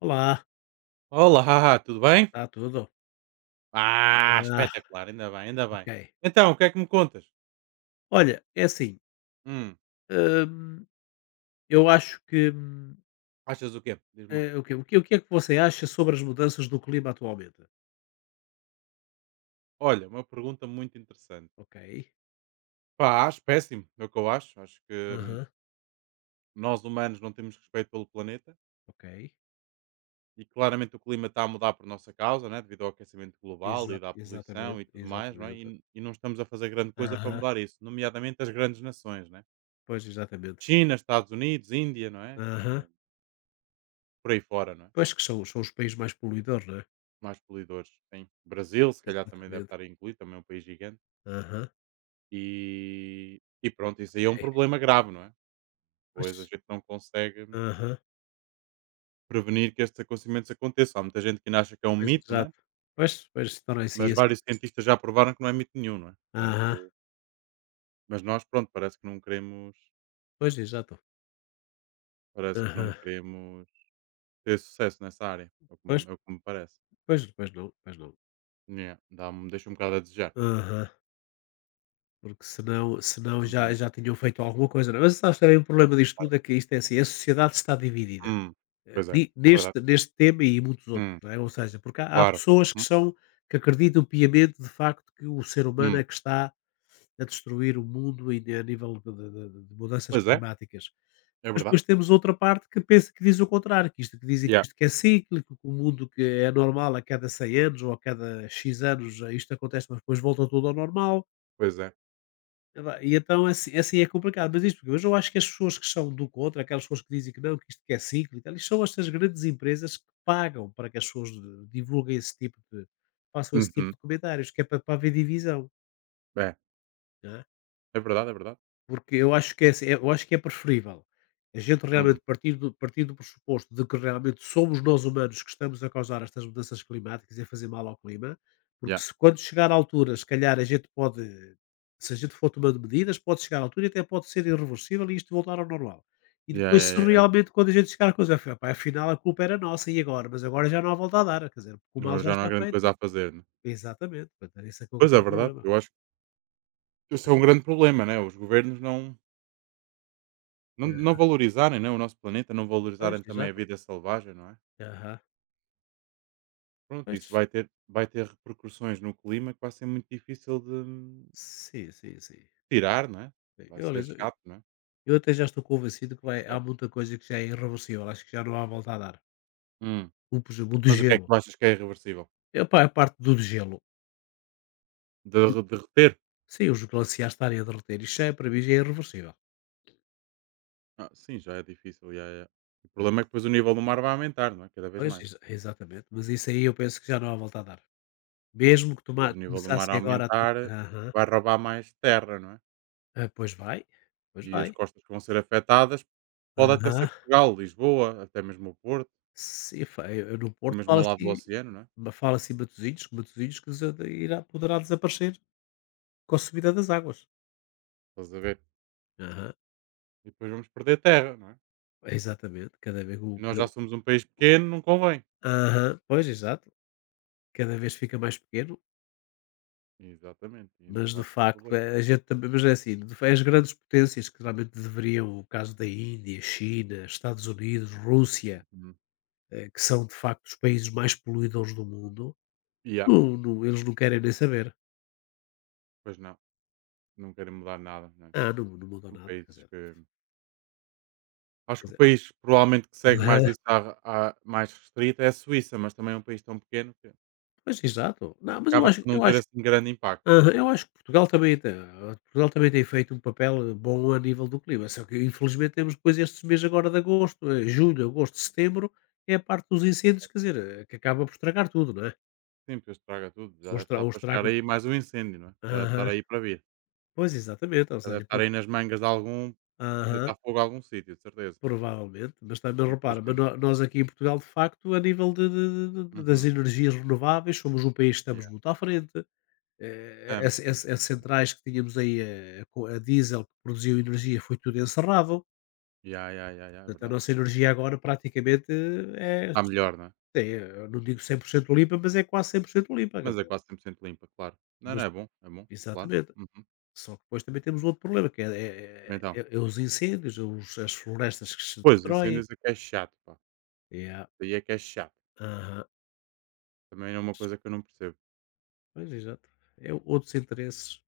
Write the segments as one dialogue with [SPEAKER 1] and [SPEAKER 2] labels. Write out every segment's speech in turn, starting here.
[SPEAKER 1] Olá,
[SPEAKER 2] Olá, tudo bem?
[SPEAKER 1] está tudo?
[SPEAKER 2] Ah,
[SPEAKER 1] Ah,
[SPEAKER 2] espetacular, ainda bem, ainda
[SPEAKER 1] ok.
[SPEAKER 2] bem. Então, o que é que me contas?
[SPEAKER 1] Olha, é assim,
[SPEAKER 2] Hum,
[SPEAKER 1] hum, eu acho que,
[SPEAKER 2] Achas o quê? Diz-me lá.
[SPEAKER 1] o quê? O que é que você acha sobre as mudanças do clima atualmente?
[SPEAKER 2] Olha, uma pergunta muito interessante.
[SPEAKER 1] Ok.
[SPEAKER 2] Pá, acho péssimo, é o que eu acho. Acho que hum,
[SPEAKER 1] Aham.
[SPEAKER 2] nós humanos não temos respeito pelo planeta
[SPEAKER 1] Ok.
[SPEAKER 2] e claramente o clima está a mudar por nossa causa, né? Devido ao aquecimento global e da
[SPEAKER 1] Exatamente,
[SPEAKER 2] poluição e tudo mais, não é?
[SPEAKER 1] exatamente.
[SPEAKER 2] E não estamos a fazer grande coisa para
[SPEAKER 1] Aham.
[SPEAKER 2] mudar isso, nomeadamente as grandes nações, né?
[SPEAKER 1] Pois, exatamente.
[SPEAKER 2] China, Estados Unidos, Índia, não é?
[SPEAKER 1] Aham.
[SPEAKER 2] Por aí fora, não é?
[SPEAKER 1] Pois que são os países mais poluidores, não é?
[SPEAKER 2] Mais poluidores, sim. Brasil, se calhar também deve
[SPEAKER 1] Exatamente.
[SPEAKER 2] estar incluído, também é um país gigante.
[SPEAKER 1] Aham.
[SPEAKER 2] E pronto, isso aí é um
[SPEAKER 1] É,
[SPEAKER 2] problema grave, não é? Pois a
[SPEAKER 1] pois.
[SPEAKER 2] gente não consegue
[SPEAKER 1] Aham,
[SPEAKER 2] prevenir que estes acontecimentos aconteçam. Há muita gente que ainda acha que é um
[SPEAKER 1] pois,
[SPEAKER 2] mito, né?
[SPEAKER 1] exato. Pois, pois, torna-se
[SPEAKER 2] Mas
[SPEAKER 1] assim.
[SPEAKER 2] vários cientistas já provaram que não é mito nenhum, não é?
[SPEAKER 1] Aham.
[SPEAKER 2] Portanto, mas nós, pronto, parece que não queremos,
[SPEAKER 1] Pois, exato.
[SPEAKER 2] parece que não
[SPEAKER 1] Aham.
[SPEAKER 2] queremos ter sucesso nessa área. É o que
[SPEAKER 1] Pois,
[SPEAKER 2] me, é o que me parece.
[SPEAKER 1] pois, pois não, pois não.
[SPEAKER 2] Yeah, dá deixa um bocado a desejar.
[SPEAKER 1] Aham. Porque senão já
[SPEAKER 2] Uhum.
[SPEAKER 1] já tinham feito alguma coisa, não é? Mas sabes, também o problema disto
[SPEAKER 2] Claro.
[SPEAKER 1] tudo é que isto é assim, a sociedade está dividida,
[SPEAKER 2] Hum, Pois é,
[SPEAKER 1] ni
[SPEAKER 2] é verdade.
[SPEAKER 1] neste tema e muitos outros,
[SPEAKER 2] Hum.
[SPEAKER 1] não é? Ou seja, porque há
[SPEAKER 2] Claro.
[SPEAKER 1] pessoas que
[SPEAKER 2] Uhum.
[SPEAKER 1] são, que acreditam piamente, de facto, que o ser humano é
[SPEAKER 2] Hum,
[SPEAKER 1] que está a destruir o mundo e de a nível de mudanças
[SPEAKER 2] Pois é,
[SPEAKER 1] climáticas.
[SPEAKER 2] é
[SPEAKER 1] Mas
[SPEAKER 2] verdade.
[SPEAKER 1] depois temos outra parte que pensa, que diz o contrário, que isto, que dizem que
[SPEAKER 2] Yeah,
[SPEAKER 1] isto, que é cíclico, que o mundo, que é normal a cada 100 anos ou a cada "x" anos, isto acontece, mas depois volta tudo ao normal.
[SPEAKER 2] pois é.
[SPEAKER 1] Epá, e então assim é complicado, mas isto mas eu acho que as pessoas que são do contra, aquelas pessoas que dizem que não, que isto, que é cíclico, elas são estas grandes empresas que pagam para que as pessoas divulguem esse tipo de façam esse tipo
[SPEAKER 2] Uhum.
[SPEAKER 1] de comentários, que é para haver divisão,
[SPEAKER 2] É,
[SPEAKER 1] é?
[SPEAKER 2] é verdade, é verdade.
[SPEAKER 1] Porque eu acho que é assim, eu acho que é preferível a gente realmente
[SPEAKER 2] Uhum.
[SPEAKER 1] partir do pressuposto de que realmente somos nós humanos que estamos a causar estas mudanças climáticas e a fazer mal ao clima, porque
[SPEAKER 2] Yeah.
[SPEAKER 1] se quando chegar à altura, se calhar a gente pode, se a gente for tomando medidas, pode chegar à altura e até pode ser irreversível e isto voltar ao normal. E
[SPEAKER 2] Yeah,
[SPEAKER 1] depois,
[SPEAKER 2] yeah,
[SPEAKER 1] se
[SPEAKER 2] yeah, yeah.
[SPEAKER 1] realmente quando a gente chegar à coisa, Pá, afinal a culpa era nossa e agora, mas agora já não há volta a dar, quer dizer, porque o mal
[SPEAKER 2] Agora
[SPEAKER 1] já
[SPEAKER 2] já não há
[SPEAKER 1] está
[SPEAKER 2] grande
[SPEAKER 1] feito."
[SPEAKER 2] coisa a fazer, né?
[SPEAKER 1] Exatamente, portanto, esse é que é o
[SPEAKER 2] Pois é
[SPEAKER 1] grande
[SPEAKER 2] verdade,
[SPEAKER 1] problema.
[SPEAKER 2] eu acho que isso é um grande problema, né? Os governos não
[SPEAKER 1] Ah,
[SPEAKER 2] valorizarem, né? O nosso planeta, não
[SPEAKER 1] pois,
[SPEAKER 2] valorizarem também a
[SPEAKER 1] exato.
[SPEAKER 2] vida selvagem, não é?
[SPEAKER 1] Aham.
[SPEAKER 2] Pronto,
[SPEAKER 1] Pois,
[SPEAKER 2] isso vai ter repercussões no clima que vai ser muito difícil de
[SPEAKER 1] sim, sim, sim.
[SPEAKER 2] tirar, não é?
[SPEAKER 1] Bem,
[SPEAKER 2] Vai
[SPEAKER 1] eu,
[SPEAKER 2] ser
[SPEAKER 1] aliás, eu
[SPEAKER 2] chato, não é?
[SPEAKER 1] eu até já estou convencido que vai, há
[SPEAKER 2] Complicado.
[SPEAKER 1] muita coisa que já é irreversível, acho que já não há volta a dar.
[SPEAKER 2] Hum.
[SPEAKER 1] O, por exemplo, o do
[SPEAKER 2] Mas o que é que
[SPEAKER 1] gelo.
[SPEAKER 2] tu achas que é irreversível?
[SPEAKER 1] É pá, a parte do gelo.
[SPEAKER 2] De,
[SPEAKER 1] Ju-
[SPEAKER 2] de derreter?
[SPEAKER 1] Sim, os glaciares estarem a derreter. Isto já é, para mim já é irreversível.
[SPEAKER 2] Ah, sim, já é difícil, yeah, yeah. O
[SPEAKER 1] Né?
[SPEAKER 2] problema é que depois o nível do mar vai aumentar, não é? Cada vez
[SPEAKER 1] Pois,
[SPEAKER 2] mais.
[SPEAKER 1] exatamente. Mas isso aí eu penso que já não há volta a dar. Mesmo que
[SPEAKER 2] Depois o nível do mar
[SPEAKER 1] começassem agora a ter.
[SPEAKER 2] aumentar,
[SPEAKER 1] Aham.
[SPEAKER 2] vai roubar mais terra, não é?
[SPEAKER 1] Ah, pois vai. Pois
[SPEAKER 2] E
[SPEAKER 1] vai.
[SPEAKER 2] as costas que vão ser afetadas pode até ser
[SPEAKER 1] Aham.
[SPEAKER 2] Portugal, Lisboa, até mesmo o Porto,
[SPEAKER 1] Sim, eu no
[SPEAKER 2] até
[SPEAKER 1] Porto
[SPEAKER 2] mesmo ao lado do oceano, não é?
[SPEAKER 1] fala-se em Matosinhos, que Matosinhos, que irá, poderá desaparecer com a subida das águas.
[SPEAKER 2] Estás a ver?
[SPEAKER 1] Aham,
[SPEAKER 2] E depois vamos perder terra, não é?
[SPEAKER 1] exatamente, cada vez o
[SPEAKER 2] E nós já somos um país pequeno, não convém.
[SPEAKER 1] aham, pois exato, cada vez fica mais pequeno,
[SPEAKER 2] Exatamente. E então
[SPEAKER 1] mas de
[SPEAKER 2] vai ser um
[SPEAKER 1] facto
[SPEAKER 2] problema.
[SPEAKER 1] a gente também, mas é assim, de fa as grandes potências que realmente deveriam, o caso da Índia, China, Estados Unidos, Rússia,
[SPEAKER 2] Uhum.
[SPEAKER 1] que são de facto os países mais poluidores do mundo,
[SPEAKER 2] E há,
[SPEAKER 1] não eles não querem nem saber.
[SPEAKER 2] Pois não, não querem mudar nada, não é?
[SPEAKER 1] Ah, mudou
[SPEAKER 2] São
[SPEAKER 1] nada, quer
[SPEAKER 2] países
[SPEAKER 1] dizer.
[SPEAKER 2] que. Acho
[SPEAKER 1] quer
[SPEAKER 2] que o
[SPEAKER 1] dizer
[SPEAKER 2] país provavelmente que segue mais
[SPEAKER 1] aham,
[SPEAKER 2] isso mais restrita é a Suíça, mas também é um país tão pequeno que
[SPEAKER 1] pois exato. Não, mas
[SPEAKER 2] acaba por não
[SPEAKER 1] eu
[SPEAKER 2] ter
[SPEAKER 1] acho.
[SPEAKER 2] assim grande impacto, não é?
[SPEAKER 1] Aham, eu acho que Portugal também tem. Feito um papel bom a nível do clima, só que infelizmente temos depois estes meses agora de agosto, julho, agosto, setembro, é a parte dos incêndios, quer dizer, que acaba por estragar tudo, não é?
[SPEAKER 2] Sim, depois estraga tudo. Já deve estar
[SPEAKER 1] Ou
[SPEAKER 2] para chegar
[SPEAKER 1] estraga
[SPEAKER 2] aí mais um incêndio, não é? Já deve estar
[SPEAKER 1] aham,
[SPEAKER 2] aí para vir.
[SPEAKER 1] pois exatamente, ou
[SPEAKER 2] Já deve
[SPEAKER 1] seja,
[SPEAKER 2] estar
[SPEAKER 1] por
[SPEAKER 2] aí nas mangas de algum.
[SPEAKER 1] aham,
[SPEAKER 2] Deitar fogo a algum sítio, de certeza.
[SPEAKER 1] provavelmente, mas também repara, mas
[SPEAKER 2] Infelizmente.
[SPEAKER 1] nó nós aqui em Portugal de facto a nível das
[SPEAKER 2] Uhum.
[SPEAKER 1] energias renováveis somos um país que estamos
[SPEAKER 2] Yeah.
[SPEAKER 1] muito à frente,
[SPEAKER 2] Estamos,
[SPEAKER 1] as
[SPEAKER 2] estamos,
[SPEAKER 1] as as
[SPEAKER 2] estamos, estamos.
[SPEAKER 1] centrais que tínhamos aí a diesel que produziam energia foi tudo encerrado.
[SPEAKER 2] Yeah, yeah, yeah, yeah, é
[SPEAKER 1] Portanto, a
[SPEAKER 2] verdade.
[SPEAKER 1] nossa energia agora praticamente é,
[SPEAKER 2] Está melhor, não é?
[SPEAKER 1] eu não digo 100% limpa, mas é quase 100% limpa, quer
[SPEAKER 2] Mas é
[SPEAKER 1] dizer,
[SPEAKER 2] quase 100% limpa, claro. Não,
[SPEAKER 1] mas
[SPEAKER 2] não, é bom, claro.
[SPEAKER 1] exatamente.
[SPEAKER 2] Uhum.
[SPEAKER 1] Só que depois também temos outro problema, que é,
[SPEAKER 2] Então,
[SPEAKER 1] é é os incêndios, é as florestas que se
[SPEAKER 2] pois,
[SPEAKER 1] destroem.
[SPEAKER 2] incêndios é que é chato, pá.
[SPEAKER 1] Yeah.
[SPEAKER 2] Isso aí é que é chato.
[SPEAKER 1] Aham.
[SPEAKER 2] Também é uma coisa que eu não percebo.
[SPEAKER 1] Pois, exato. É outros interesses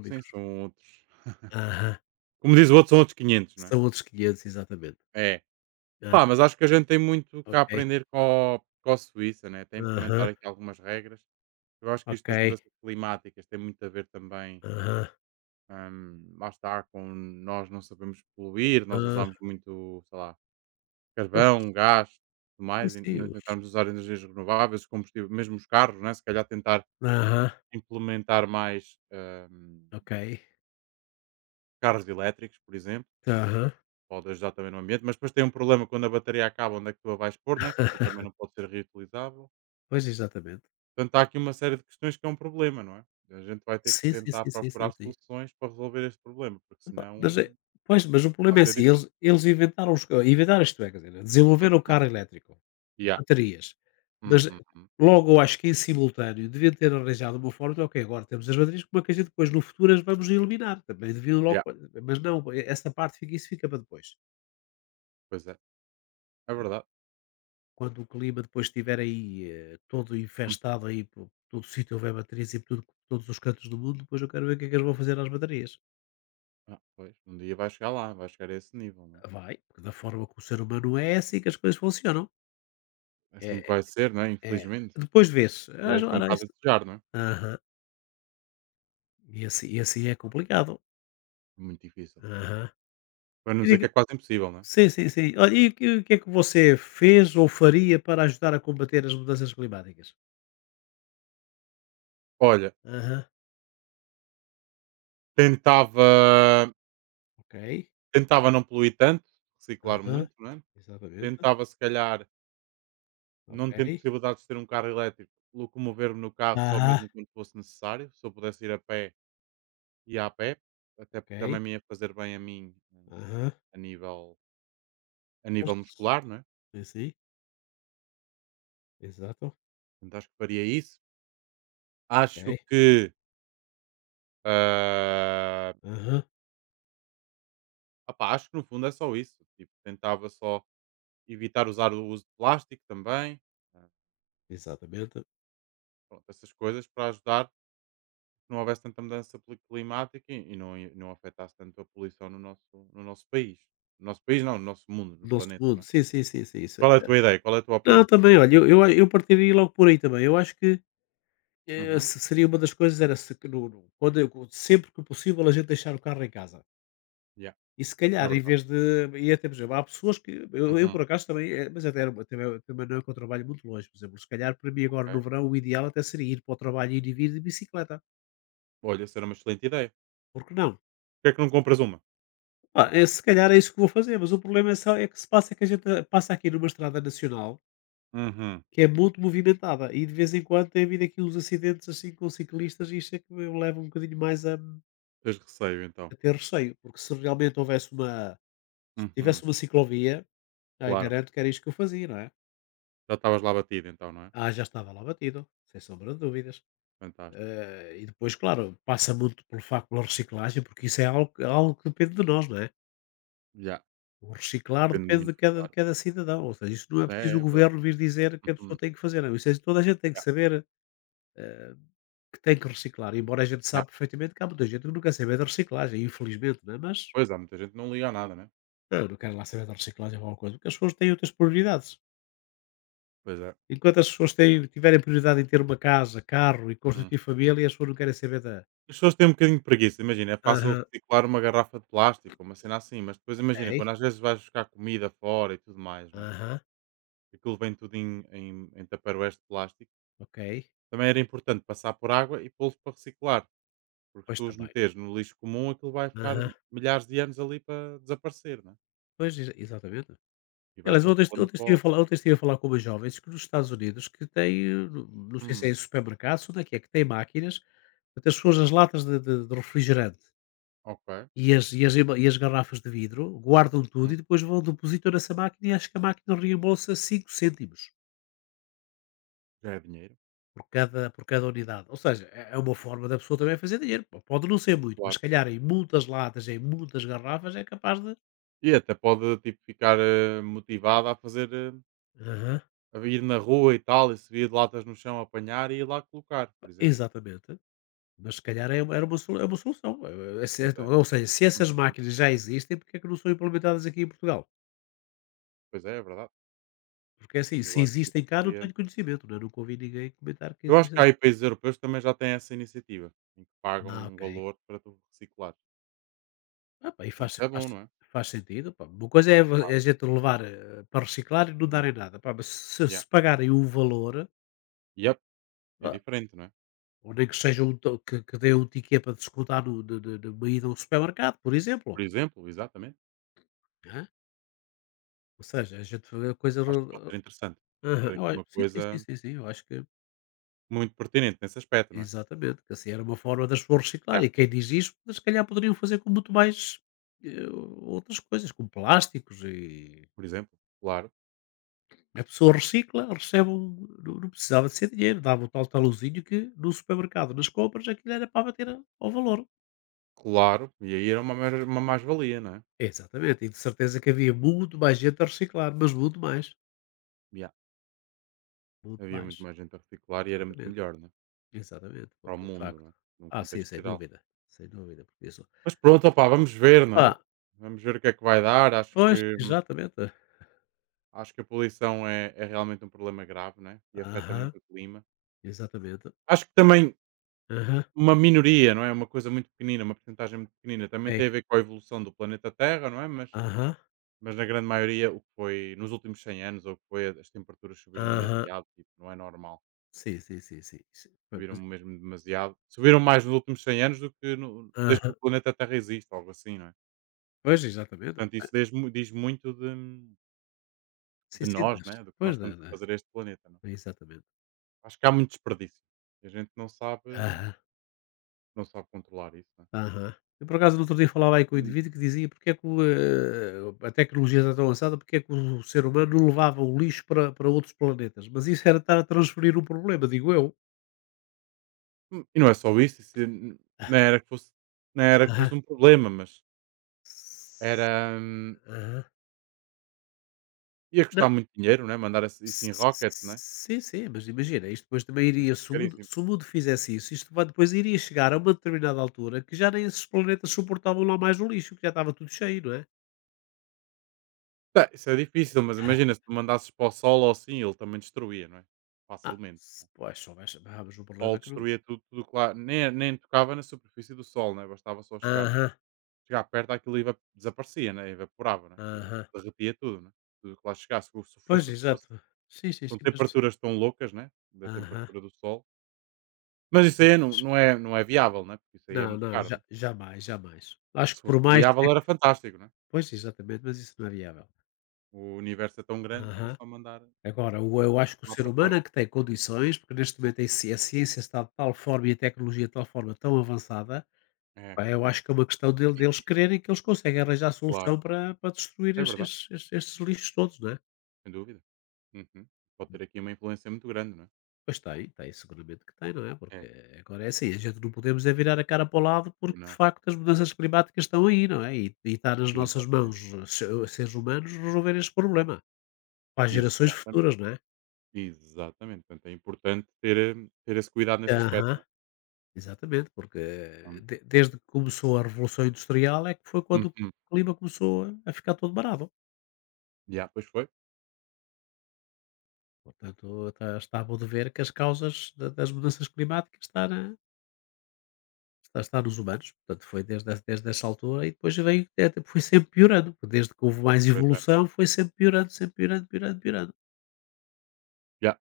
[SPEAKER 2] Sim, são outros.
[SPEAKER 1] Aham.
[SPEAKER 2] Como diz o outro, são outros quinhentos, não é?
[SPEAKER 1] São outros 500, exatamente.
[SPEAKER 2] É.
[SPEAKER 1] Ah,
[SPEAKER 2] Pá, mas acho que a gente tem muito que
[SPEAKER 1] ok.
[SPEAKER 2] aprender co com a Suíça, né, até
[SPEAKER 1] Aham.
[SPEAKER 2] implementar aqui algumas regras. Eu acho que isto
[SPEAKER 1] Ok.
[SPEAKER 2] das mudanças climáticas tem muito a ver também,
[SPEAKER 1] Aham.
[SPEAKER 2] lá está, com nós não sabemos poluir, nós usamos
[SPEAKER 1] Ah,
[SPEAKER 2] muito, sei lá,
[SPEAKER 1] pois,
[SPEAKER 2] carvão, gás, tudo
[SPEAKER 1] sim,
[SPEAKER 2] mais, e
[SPEAKER 1] sim.
[SPEAKER 2] não tentarmos usar energias renováveis, combustível, mesmo os carros, né, se calhar tentar
[SPEAKER 1] Aham.
[SPEAKER 2] implementar mais, hum,
[SPEAKER 1] Ok.
[SPEAKER 2] carros elétricos, por exemplo,
[SPEAKER 1] Aham.
[SPEAKER 2] pode ajudar também no ambiente, mas depois tem um problema quando a bateria acaba, onde é que tu a vais pôr, né, que aquilo também não pode ser reutilizável.
[SPEAKER 1] Pois, exatamente.
[SPEAKER 2] Portanto, há aqui uma série de questões que é um problema, não é? A gente vai ter que
[SPEAKER 1] Sim, sim,
[SPEAKER 2] tentar
[SPEAKER 1] sim, sim, sim,
[SPEAKER 2] procurar
[SPEAKER 1] sim.
[SPEAKER 2] soluções para resolver este problema, porque
[SPEAKER 1] Epá,
[SPEAKER 2] senão
[SPEAKER 1] mas é pois, mas o
[SPEAKER 2] vai
[SPEAKER 1] problema é
[SPEAKER 2] ser
[SPEAKER 1] assim,
[SPEAKER 2] difícil.
[SPEAKER 1] eles inventaram, os ca inventaram, isto é, quer dizer, desenvolveram o
[SPEAKER 2] Uhum.
[SPEAKER 1] carro elétrico, as
[SPEAKER 2] Yeah.
[SPEAKER 1] baterias,
[SPEAKER 2] Uhum.
[SPEAKER 1] mas
[SPEAKER 2] Uhum.
[SPEAKER 1] logo eu acho que em simultâneo deviam ter arranjado uma forma de: "Ok, agora temos as baterias, como é que a gente depois no futuro as vamos eliminar?" Também deviam logo.
[SPEAKER 2] Yeah.
[SPEAKER 1] Mas não, essa parte fica, isso fica para depois.
[SPEAKER 2] Pois é, é verdade.
[SPEAKER 1] Quando o clima depois estiver aí, todo
[SPEAKER 2] Hum.
[SPEAKER 1] infestado aí por todo o sítio, houver baterias e por tudo, por todos os cantos do mundo, depois eu quero ver o que é que eles vão fazer às baterias.
[SPEAKER 2] Ah, pois, um dia vai chegar lá, vai chegar a esse nível, não é?
[SPEAKER 1] Vai, porque da forma que o ser humano é, é assim que as coisas funcionam. É
[SPEAKER 2] Assim que vai ser, não é?
[SPEAKER 1] é
[SPEAKER 2] Infelizmente.
[SPEAKER 1] depois vês,
[SPEAKER 2] E
[SPEAKER 1] "Ah, já
[SPEAKER 2] deixa um
[SPEAKER 1] era
[SPEAKER 2] bocado
[SPEAKER 1] isso".
[SPEAKER 2] a desejar, não é?
[SPEAKER 1] Aham. E assim, é complicado.
[SPEAKER 2] É muito difícil.
[SPEAKER 1] Aham.
[SPEAKER 2] Para não
[SPEAKER 1] E
[SPEAKER 2] dizer que
[SPEAKER 1] diga
[SPEAKER 2] é quase impossível, não é?
[SPEAKER 1] sim, sim, sim. Olha, e o que é que você fez ou faria para ajudar a combater as mudanças climáticas?
[SPEAKER 2] Olha,
[SPEAKER 1] Aham.
[SPEAKER 2] tentava,
[SPEAKER 1] Ok.
[SPEAKER 2] tentava não poluir tanto, reciclar
[SPEAKER 1] Aham.
[SPEAKER 2] muito, não é?
[SPEAKER 1] Exatamente.
[SPEAKER 2] Tentava, se calhar, não tendo
[SPEAKER 1] Ok.
[SPEAKER 2] possibilidades de ter um carro elétrico, locomover-me no carro só
[SPEAKER 1] Aham.
[SPEAKER 2] mesmo quando fosse necessário. Se eu pudesse ir a pé, ia a pé, até porque também
[SPEAKER 1] Ok.
[SPEAKER 2] me ia fazer bem a mim,
[SPEAKER 1] Aham.
[SPEAKER 2] a nível, a
[SPEAKER 1] Pois.
[SPEAKER 2] nível muscular, não é?
[SPEAKER 1] Sim, sim. Exato.
[SPEAKER 2] Portanto, acho que faria isso. Acho
[SPEAKER 1] Ok.
[SPEAKER 2] que, ah,
[SPEAKER 1] Aham.
[SPEAKER 2] opá, acho que no fundo é só isso. Tipo, tentava só evitar usar o uso de plástico também. Ah,
[SPEAKER 1] Exatamente.
[SPEAKER 2] pronto, essas coisas para ajudar não houvesse tanta mudança climática e não, não afetasse tanto a poluição no nosso, país. No nosso país, não, no nosso mundo, no
[SPEAKER 1] Nosso
[SPEAKER 2] planeta,
[SPEAKER 1] mundo.
[SPEAKER 2] não é?
[SPEAKER 1] Sim, sim, sim, sim, isso
[SPEAKER 2] Qual é a
[SPEAKER 1] é.
[SPEAKER 2] tua ideia? Qual é a tua
[SPEAKER 1] Não,
[SPEAKER 2] opinião?
[SPEAKER 1] também, olha, eu partiria logo por aí também. Eu acho que,
[SPEAKER 2] Uhum.
[SPEAKER 1] se seria uma das coisas, era se que no quando eu sempre que possível a gente deixar o carro em casa.
[SPEAKER 2] Yeah,
[SPEAKER 1] E se
[SPEAKER 2] é
[SPEAKER 1] calhar em
[SPEAKER 2] verdade.
[SPEAKER 1] vez de, e até, por exemplo, há pessoas que eu
[SPEAKER 2] Uhum.
[SPEAKER 1] por acaso também, mas até era uma, também não é que eu trabalho muito longe, por exemplo, se calhar para mim
[SPEAKER 2] Ok.
[SPEAKER 1] agora no verão o ideal até seria ir para o trabalho, ir e vir de bicicleta,
[SPEAKER 2] Olha, isso era uma excelente ideia.
[SPEAKER 1] por que não?
[SPEAKER 2] Porquê é que não compras uma?
[SPEAKER 1] Pá, se calhar é isso que vou fazer, mas o problema é só é que se passa é que a gente, passa aqui numa estrada nacional
[SPEAKER 2] Uhum.
[SPEAKER 1] que é muito movimentada e de vez em quando tem havido aqui uns acidentes assim com ciclistas e isso é que me leva um bocadinho mais
[SPEAKER 2] Tens receio, então.
[SPEAKER 1] a ter receio, porque se tivesse
[SPEAKER 2] Uhum.
[SPEAKER 1] uma ciclovia, ah,
[SPEAKER 2] Claro.
[SPEAKER 1] garanto que era isto que eu fazia, não é?
[SPEAKER 2] Já estavas lá batido, então, não é?
[SPEAKER 1] Ah, já estava lá batido, sem sombra de dúvidas.
[SPEAKER 2] Fantástico.
[SPEAKER 1] E depois, claro, passa muito pelo facto da reciclagem, porque isso é algo, algo que depende de nós, não é?
[SPEAKER 2] Já.
[SPEAKER 1] O reciclar
[SPEAKER 2] Depende
[SPEAKER 1] depende
[SPEAKER 2] muito,
[SPEAKER 1] de
[SPEAKER 2] claro.
[SPEAKER 1] cada cidadão, ou seja, isso não é
[SPEAKER 2] É,
[SPEAKER 1] preciso o
[SPEAKER 2] é verdade.
[SPEAKER 1] governo vir dizer que a pessoa
[SPEAKER 2] Uhum.
[SPEAKER 1] tem que fazer, não, é? Isso é, toda a gente tem que
[SPEAKER 2] Yeah,
[SPEAKER 1] saber. Que tem que reciclar, embora a gente
[SPEAKER 2] yeah.
[SPEAKER 1] saiba perfeitamente que há muita gente que não quer saber da reciclagem, infelizmente, não é? Mas
[SPEAKER 2] Pois há muita gente que não liga a nada, né?
[SPEAKER 1] não, eu é. Não quero lá saber da reciclagem ou alguma coisa, porque as pessoas têm outras prioridades.
[SPEAKER 2] Pois é.
[SPEAKER 1] Enquanto as pessoas têm, tiverem prioridade em ter uma casa, carro e constituir família, as pessoas não querem saber da.
[SPEAKER 2] As pessoas têm um bocadinho de preguiça, imagina, é fácil
[SPEAKER 1] Aham.
[SPEAKER 2] reciclar uma garrafa de plástico, uma cena assim, mas depois imagina, quando
[SPEAKER 1] Ok.
[SPEAKER 2] às vezes vais buscar comida fora e tudo mais, não é?
[SPEAKER 1] Aham.
[SPEAKER 2] Aquilo vem tudo em tupperwares de plástico.
[SPEAKER 1] Ok,
[SPEAKER 2] Também era importante passar por água e pô-los para reciclar, porque se
[SPEAKER 1] pois
[SPEAKER 2] tu os
[SPEAKER 1] também.
[SPEAKER 2] meteres no lixo comum, aquilo vai ficar
[SPEAKER 1] Aham.
[SPEAKER 2] milhares de anos ali para desaparecer, não é?
[SPEAKER 1] Pois, exatamente.
[SPEAKER 2] E vai
[SPEAKER 1] Aliás,
[SPEAKER 2] ser um
[SPEAKER 1] ontem,
[SPEAKER 2] problema para o...
[SPEAKER 1] ontem estive a falar com umas jovens que nos Estados Unidos que têm, não sei se é
[SPEAKER 2] Hum,
[SPEAKER 1] em supermercados, onde é, que têm máquinas. Portanto, as pessoas, as latas de, de refrigerante.
[SPEAKER 2] ok,
[SPEAKER 1] E as, e as emba e as garrafas de vidro guardam tudo
[SPEAKER 2] hum,
[SPEAKER 1] e depois vão depositar nessa máquina, e acho que a máquina reembolsa 5 cêntimos
[SPEAKER 2] já é dinheiro,
[SPEAKER 1] por cada unidade. Ou seja, é uma forma da pessoa também fazer dinheiro. Po pode não ser muito, mas
[SPEAKER 2] claro.
[SPEAKER 1] se calhar em muitas latas, em muitas garrafas é capaz de.
[SPEAKER 2] E até pode, tipo, ficar motivado a fazer,
[SPEAKER 1] Aham,
[SPEAKER 2] a ir na rua e tal, e se via de latas no chão apanhar e ir lá colocar, por exemplo.
[SPEAKER 1] exatamente. Mas se calhar é uma era uma solu é uma solução.
[SPEAKER 2] Pois
[SPEAKER 1] Certo,
[SPEAKER 2] é.
[SPEAKER 1] ou seja, se essas
[SPEAKER 2] Uhum.
[SPEAKER 1] máquinas já existem, porque é que não são implementadas aqui em Portugal?
[SPEAKER 2] Pois é, é verdade.
[SPEAKER 1] Porque é assim,
[SPEAKER 2] Eu
[SPEAKER 1] se
[SPEAKER 2] acho que isso
[SPEAKER 1] existem cá não
[SPEAKER 2] devia-
[SPEAKER 1] tenho conhecimento, não é? Nunca ouvi ninguém comentar que
[SPEAKER 2] Eu acho que
[SPEAKER 1] existem.
[SPEAKER 2] há aí países europeus que também já têm essa iniciativa, em que pagam
[SPEAKER 1] Ah,
[SPEAKER 2] um
[SPEAKER 1] ok.
[SPEAKER 2] valor para tu reciclar.
[SPEAKER 1] Ah pá, e
[SPEAKER 2] Isso é bom, não é?
[SPEAKER 1] faz sentido, pá. Uma coisa é, vo é
[SPEAKER 2] Claro.
[SPEAKER 1] a gente levar, para reciclar e não
[SPEAKER 2] Uhum.
[SPEAKER 1] darem nada, pá, mas
[SPEAKER 2] Yeah.
[SPEAKER 1] se pagarem o valor.
[SPEAKER 2] Yep. É
[SPEAKER 1] Ah.
[SPEAKER 2] diferente, não é?
[SPEAKER 1] Ou nem que seja um to que dê um ticket para descontar no na na numa ida a um supermercado, por exemplo,
[SPEAKER 2] Por exemplo, exatamente.
[SPEAKER 1] né. Ou seja, a gente fazer a coisa
[SPEAKER 2] Acho que pode
[SPEAKER 1] re
[SPEAKER 2] ser interessante. Pode
[SPEAKER 1] aham,
[SPEAKER 2] ser aqui
[SPEAKER 1] eu acho,
[SPEAKER 2] uma
[SPEAKER 1] sim, sim, sim,
[SPEAKER 2] coisa
[SPEAKER 1] sim, sim, eu acho que
[SPEAKER 2] muito pertinente nesse aspecto, não é?
[SPEAKER 1] exatamente, que assim era uma forma das pessoas reciclar,
[SPEAKER 2] Yeah.
[SPEAKER 1] e quem diz isso, se calhar poderiam fazer com muito mais, eh, outras coisas, com plásticos. E
[SPEAKER 2] Por exemplo. Claro.
[SPEAKER 1] a pessoa recicla, recebe um. Não, não precisava de ser dinheiro, dava o tal taluzinho que no supermercado, nas compras, aquilo era para bater a ao valor.
[SPEAKER 2] Claro. E aí era uma mais-valia, não é?
[SPEAKER 1] Exatamente, e de certeza que havia muito mais gente a reciclar, mas muito mais,
[SPEAKER 2] Yeah.
[SPEAKER 1] muito
[SPEAKER 2] Havia muito
[SPEAKER 1] mais.
[SPEAKER 2] mais gente a reciclar e era muito
[SPEAKER 1] Exatamente,
[SPEAKER 2] melhor, não é?
[SPEAKER 1] exatamente,
[SPEAKER 2] Para o
[SPEAKER 1] porque de
[SPEAKER 2] mundo,
[SPEAKER 1] facto,
[SPEAKER 2] não é? Num
[SPEAKER 1] ah, sim,
[SPEAKER 2] contexto
[SPEAKER 1] sem
[SPEAKER 2] geral.
[SPEAKER 1] dúvida, sem dúvida, porque isso,
[SPEAKER 2] Mas pronto, opá, vamos ver, não é?
[SPEAKER 1] ah,
[SPEAKER 2] Vamos ver o que é que vai dar.
[SPEAKER 1] pois, exatamente.
[SPEAKER 2] Acho que a poluição é, é realmente um problema grave, não é? E afeta
[SPEAKER 1] Aham,
[SPEAKER 2] muito o clima.
[SPEAKER 1] exatamente.
[SPEAKER 2] Acho que também
[SPEAKER 1] Aham,
[SPEAKER 2] uma minoria, não é? Uma coisa muito pequenina, uma porcentagem muito pequenina, também
[SPEAKER 1] é.
[SPEAKER 2] tem a ver com a evolução do planeta Terra, não é?
[SPEAKER 1] Aham,
[SPEAKER 2] Mas na grande maioria, o que foi nos últimos 100 anos, ou o que foi, as temperaturas subiram
[SPEAKER 1] aham.
[SPEAKER 2] demasiado, tipo, não é normal.
[SPEAKER 1] Sim, sim, sim, sim, sim. Pois,
[SPEAKER 2] Subiram
[SPEAKER 1] mas
[SPEAKER 2] mesmo demasiado. Subiram mais nos últimos 100 anos do que desde que
[SPEAKER 1] aham.
[SPEAKER 2] o planeta Terra existe, algo assim, não é?
[SPEAKER 1] Pois, exatamente.
[SPEAKER 2] Portanto,
[SPEAKER 1] Ah,
[SPEAKER 2] isso diz muito
[SPEAKER 1] sim,
[SPEAKER 2] de
[SPEAKER 1] sim,
[SPEAKER 2] nós,
[SPEAKER 1] mas
[SPEAKER 2] né? Do que
[SPEAKER 1] pois,
[SPEAKER 2] nós estamos a
[SPEAKER 1] da
[SPEAKER 2] fazer a este planeta. Não,
[SPEAKER 1] exatamente.
[SPEAKER 2] é? Acho que há muito desperdício. E a gente não sabe,
[SPEAKER 1] Aham,
[SPEAKER 2] não sabe controlar isso. Né?
[SPEAKER 1] aham. Eu, por acaso, no outro dia falava aí com o
[SPEAKER 2] Hum.
[SPEAKER 1] indivíduo que dizia porque é que o, a tecnologia está tão avançada, porque é que o ser humano não levava o lixo para, para outros planetas. Mas isso era estar a transferir o problema, digo eu.
[SPEAKER 2] E não é só isso, não, era que fosse, não era que
[SPEAKER 1] Aham.
[SPEAKER 2] fosse um problema, mas
[SPEAKER 1] S-
[SPEAKER 2] era. Hum,
[SPEAKER 1] aham.
[SPEAKER 2] ia
[SPEAKER 1] Não.
[SPEAKER 2] custar muito dinheiro, né? Mandar isso em rockets,
[SPEAKER 1] s-
[SPEAKER 2] né?
[SPEAKER 1] sim, sim, mas imagina, isto depois também
[SPEAKER 2] Isso
[SPEAKER 1] iria,
[SPEAKER 2] é
[SPEAKER 1] se o mundo,
[SPEAKER 2] caríssimo.
[SPEAKER 1] se o mundo fizesse isso, depois iria chegar a uma determinada altura que já nem esses planetas suportavam lá mais o lixo, que já estava tudo cheio, não é?
[SPEAKER 2] Tá, isso é difícil, mas imagina se tu mandasses para o Sol ou assim, ele também destruía, não é?
[SPEAKER 1] Ah,
[SPEAKER 2] Facilmente.
[SPEAKER 1] se, pois, só ah, mas o
[SPEAKER 2] O
[SPEAKER 1] problema
[SPEAKER 2] Sol
[SPEAKER 1] é que não.
[SPEAKER 2] destruía tudo, tudo, claro. Nem, nem tocava na superfície do Sol, né? Bastava só chegar.
[SPEAKER 1] Aham.
[SPEAKER 2] Chegar perto aquilo eva desaparecia, né, evaporava, né, aquilo
[SPEAKER 1] Aham.
[SPEAKER 2] derretia tudo, né, tudo que lá chegasse, se
[SPEAKER 1] Pois,
[SPEAKER 2] fosse o que fosse.
[SPEAKER 1] exato. Sim, sim,
[SPEAKER 2] São
[SPEAKER 1] sim, mas
[SPEAKER 2] temperaturas tão loucas, né, da
[SPEAKER 1] aham.
[SPEAKER 2] temperatura do Sol. Mas isso aí não
[SPEAKER 1] Eles-
[SPEAKER 2] não é não é viável, né, porque isso aí é
[SPEAKER 1] não,
[SPEAKER 2] muito
[SPEAKER 1] não,
[SPEAKER 2] caro, né.
[SPEAKER 1] ja jamais, jamais. Acho
[SPEAKER 2] Se
[SPEAKER 1] que
[SPEAKER 2] fosse
[SPEAKER 1] por mais
[SPEAKER 2] viável
[SPEAKER 1] tec
[SPEAKER 2] era fantástico, né.
[SPEAKER 1] pois, exatamente, mas isso não é viável.
[SPEAKER 2] O universo é tão grande, era
[SPEAKER 1] Aham.
[SPEAKER 2] só mandar
[SPEAKER 1] Agora, o eu acho que o
[SPEAKER 2] lá
[SPEAKER 1] ser
[SPEAKER 2] para
[SPEAKER 1] humano
[SPEAKER 2] fora.
[SPEAKER 1] é que tem condições, porque neste momento a ci a ciência está de tal forma e a tecnologia de tal forma tão avançada,
[SPEAKER 2] É,
[SPEAKER 1] pá,
[SPEAKER 2] é
[SPEAKER 1] eu acho
[SPEAKER 2] verdade.
[SPEAKER 1] que é uma questão deles crerem que eles conseguem arranjar solução
[SPEAKER 2] Claro,
[SPEAKER 1] para destruir
[SPEAKER 2] é verdade,
[SPEAKER 1] esses estes lixos todos, não é?
[SPEAKER 2] sem dúvida. Uhum. Pode ter aqui uma influência muito grande, não é?
[SPEAKER 1] Pois tem, tem, seguramente que tem, não é? Porque
[SPEAKER 2] É,
[SPEAKER 1] agora é assim, a gente não podemos é virar a cara para o lado
[SPEAKER 2] e
[SPEAKER 1] porque de
[SPEAKER 2] não.
[SPEAKER 1] facto as mudanças climáticas estão aí, não é? E está nas nossas mãos,
[SPEAKER 2] Exatamente,
[SPEAKER 1] seres humanos, resolver este problema. Para as gerações
[SPEAKER 2] exatamente,
[SPEAKER 1] futuras, não é?
[SPEAKER 2] exatamente. Portanto, é importante ter, ter esse cuidado nesse
[SPEAKER 1] Aham,
[SPEAKER 2] aspecto,
[SPEAKER 1] exatamente, porque
[SPEAKER 2] não é?
[SPEAKER 1] desde que começou a Revolução Industrial é que foi quando o
[SPEAKER 2] Uhum.
[SPEAKER 1] clima começou a ficar todo barato.
[SPEAKER 2] Já pois foi,
[SPEAKER 1] Portanto, está, está bom de ver que as causas das mudanças climáticas estão. Lá está, nos humanos, portanto foi desde essa altura e depois veio até, foi sempre piorando, desde que houve mais
[SPEAKER 2] pois é.
[SPEAKER 1] evolução foi sempre piorando, piorando, piorando.
[SPEAKER 2] Já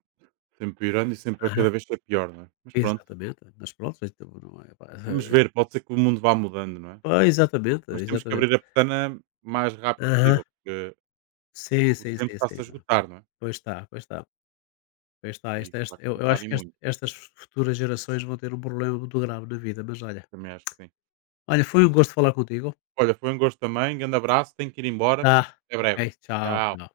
[SPEAKER 2] sempre piorando e sempre a
[SPEAKER 1] Aham.
[SPEAKER 2] cada vez ser pior, não é? Mas pronto,
[SPEAKER 1] Exatamente, mas pronto, então não é, pá,
[SPEAKER 2] vamos ver, pode ser que o mundo vá mudando, não é?
[SPEAKER 1] pois exatamente,
[SPEAKER 2] Mas temos que
[SPEAKER 1] exatamente.
[SPEAKER 2] abrir a pestana o mais rápido
[SPEAKER 1] Aham.
[SPEAKER 2] possível, porque
[SPEAKER 1] Sim,
[SPEAKER 2] o
[SPEAKER 1] sim,
[SPEAKER 2] tempo
[SPEAKER 1] sim, sim,
[SPEAKER 2] está-se a
[SPEAKER 1] não é?
[SPEAKER 2] esgotar, não é?
[SPEAKER 1] Pois está, pois está, pois está,
[SPEAKER 2] E
[SPEAKER 1] esta
[SPEAKER 2] isso vai
[SPEAKER 1] esta eu
[SPEAKER 2] começar
[SPEAKER 1] acho
[SPEAKER 2] e
[SPEAKER 1] que este
[SPEAKER 2] muito,
[SPEAKER 1] estas futuras gerações vão ter um problema muito grave na vida, mas olha,
[SPEAKER 2] também acho que sim.
[SPEAKER 1] olha, foi um gosto falar contigo.
[SPEAKER 2] Olha, foi um gosto também, grande abraço, tenho que ir embora,
[SPEAKER 1] Tá,
[SPEAKER 2] até
[SPEAKER 1] ok,
[SPEAKER 2] breve.
[SPEAKER 1] tchau,
[SPEAKER 2] Tchau.
[SPEAKER 1] tchau.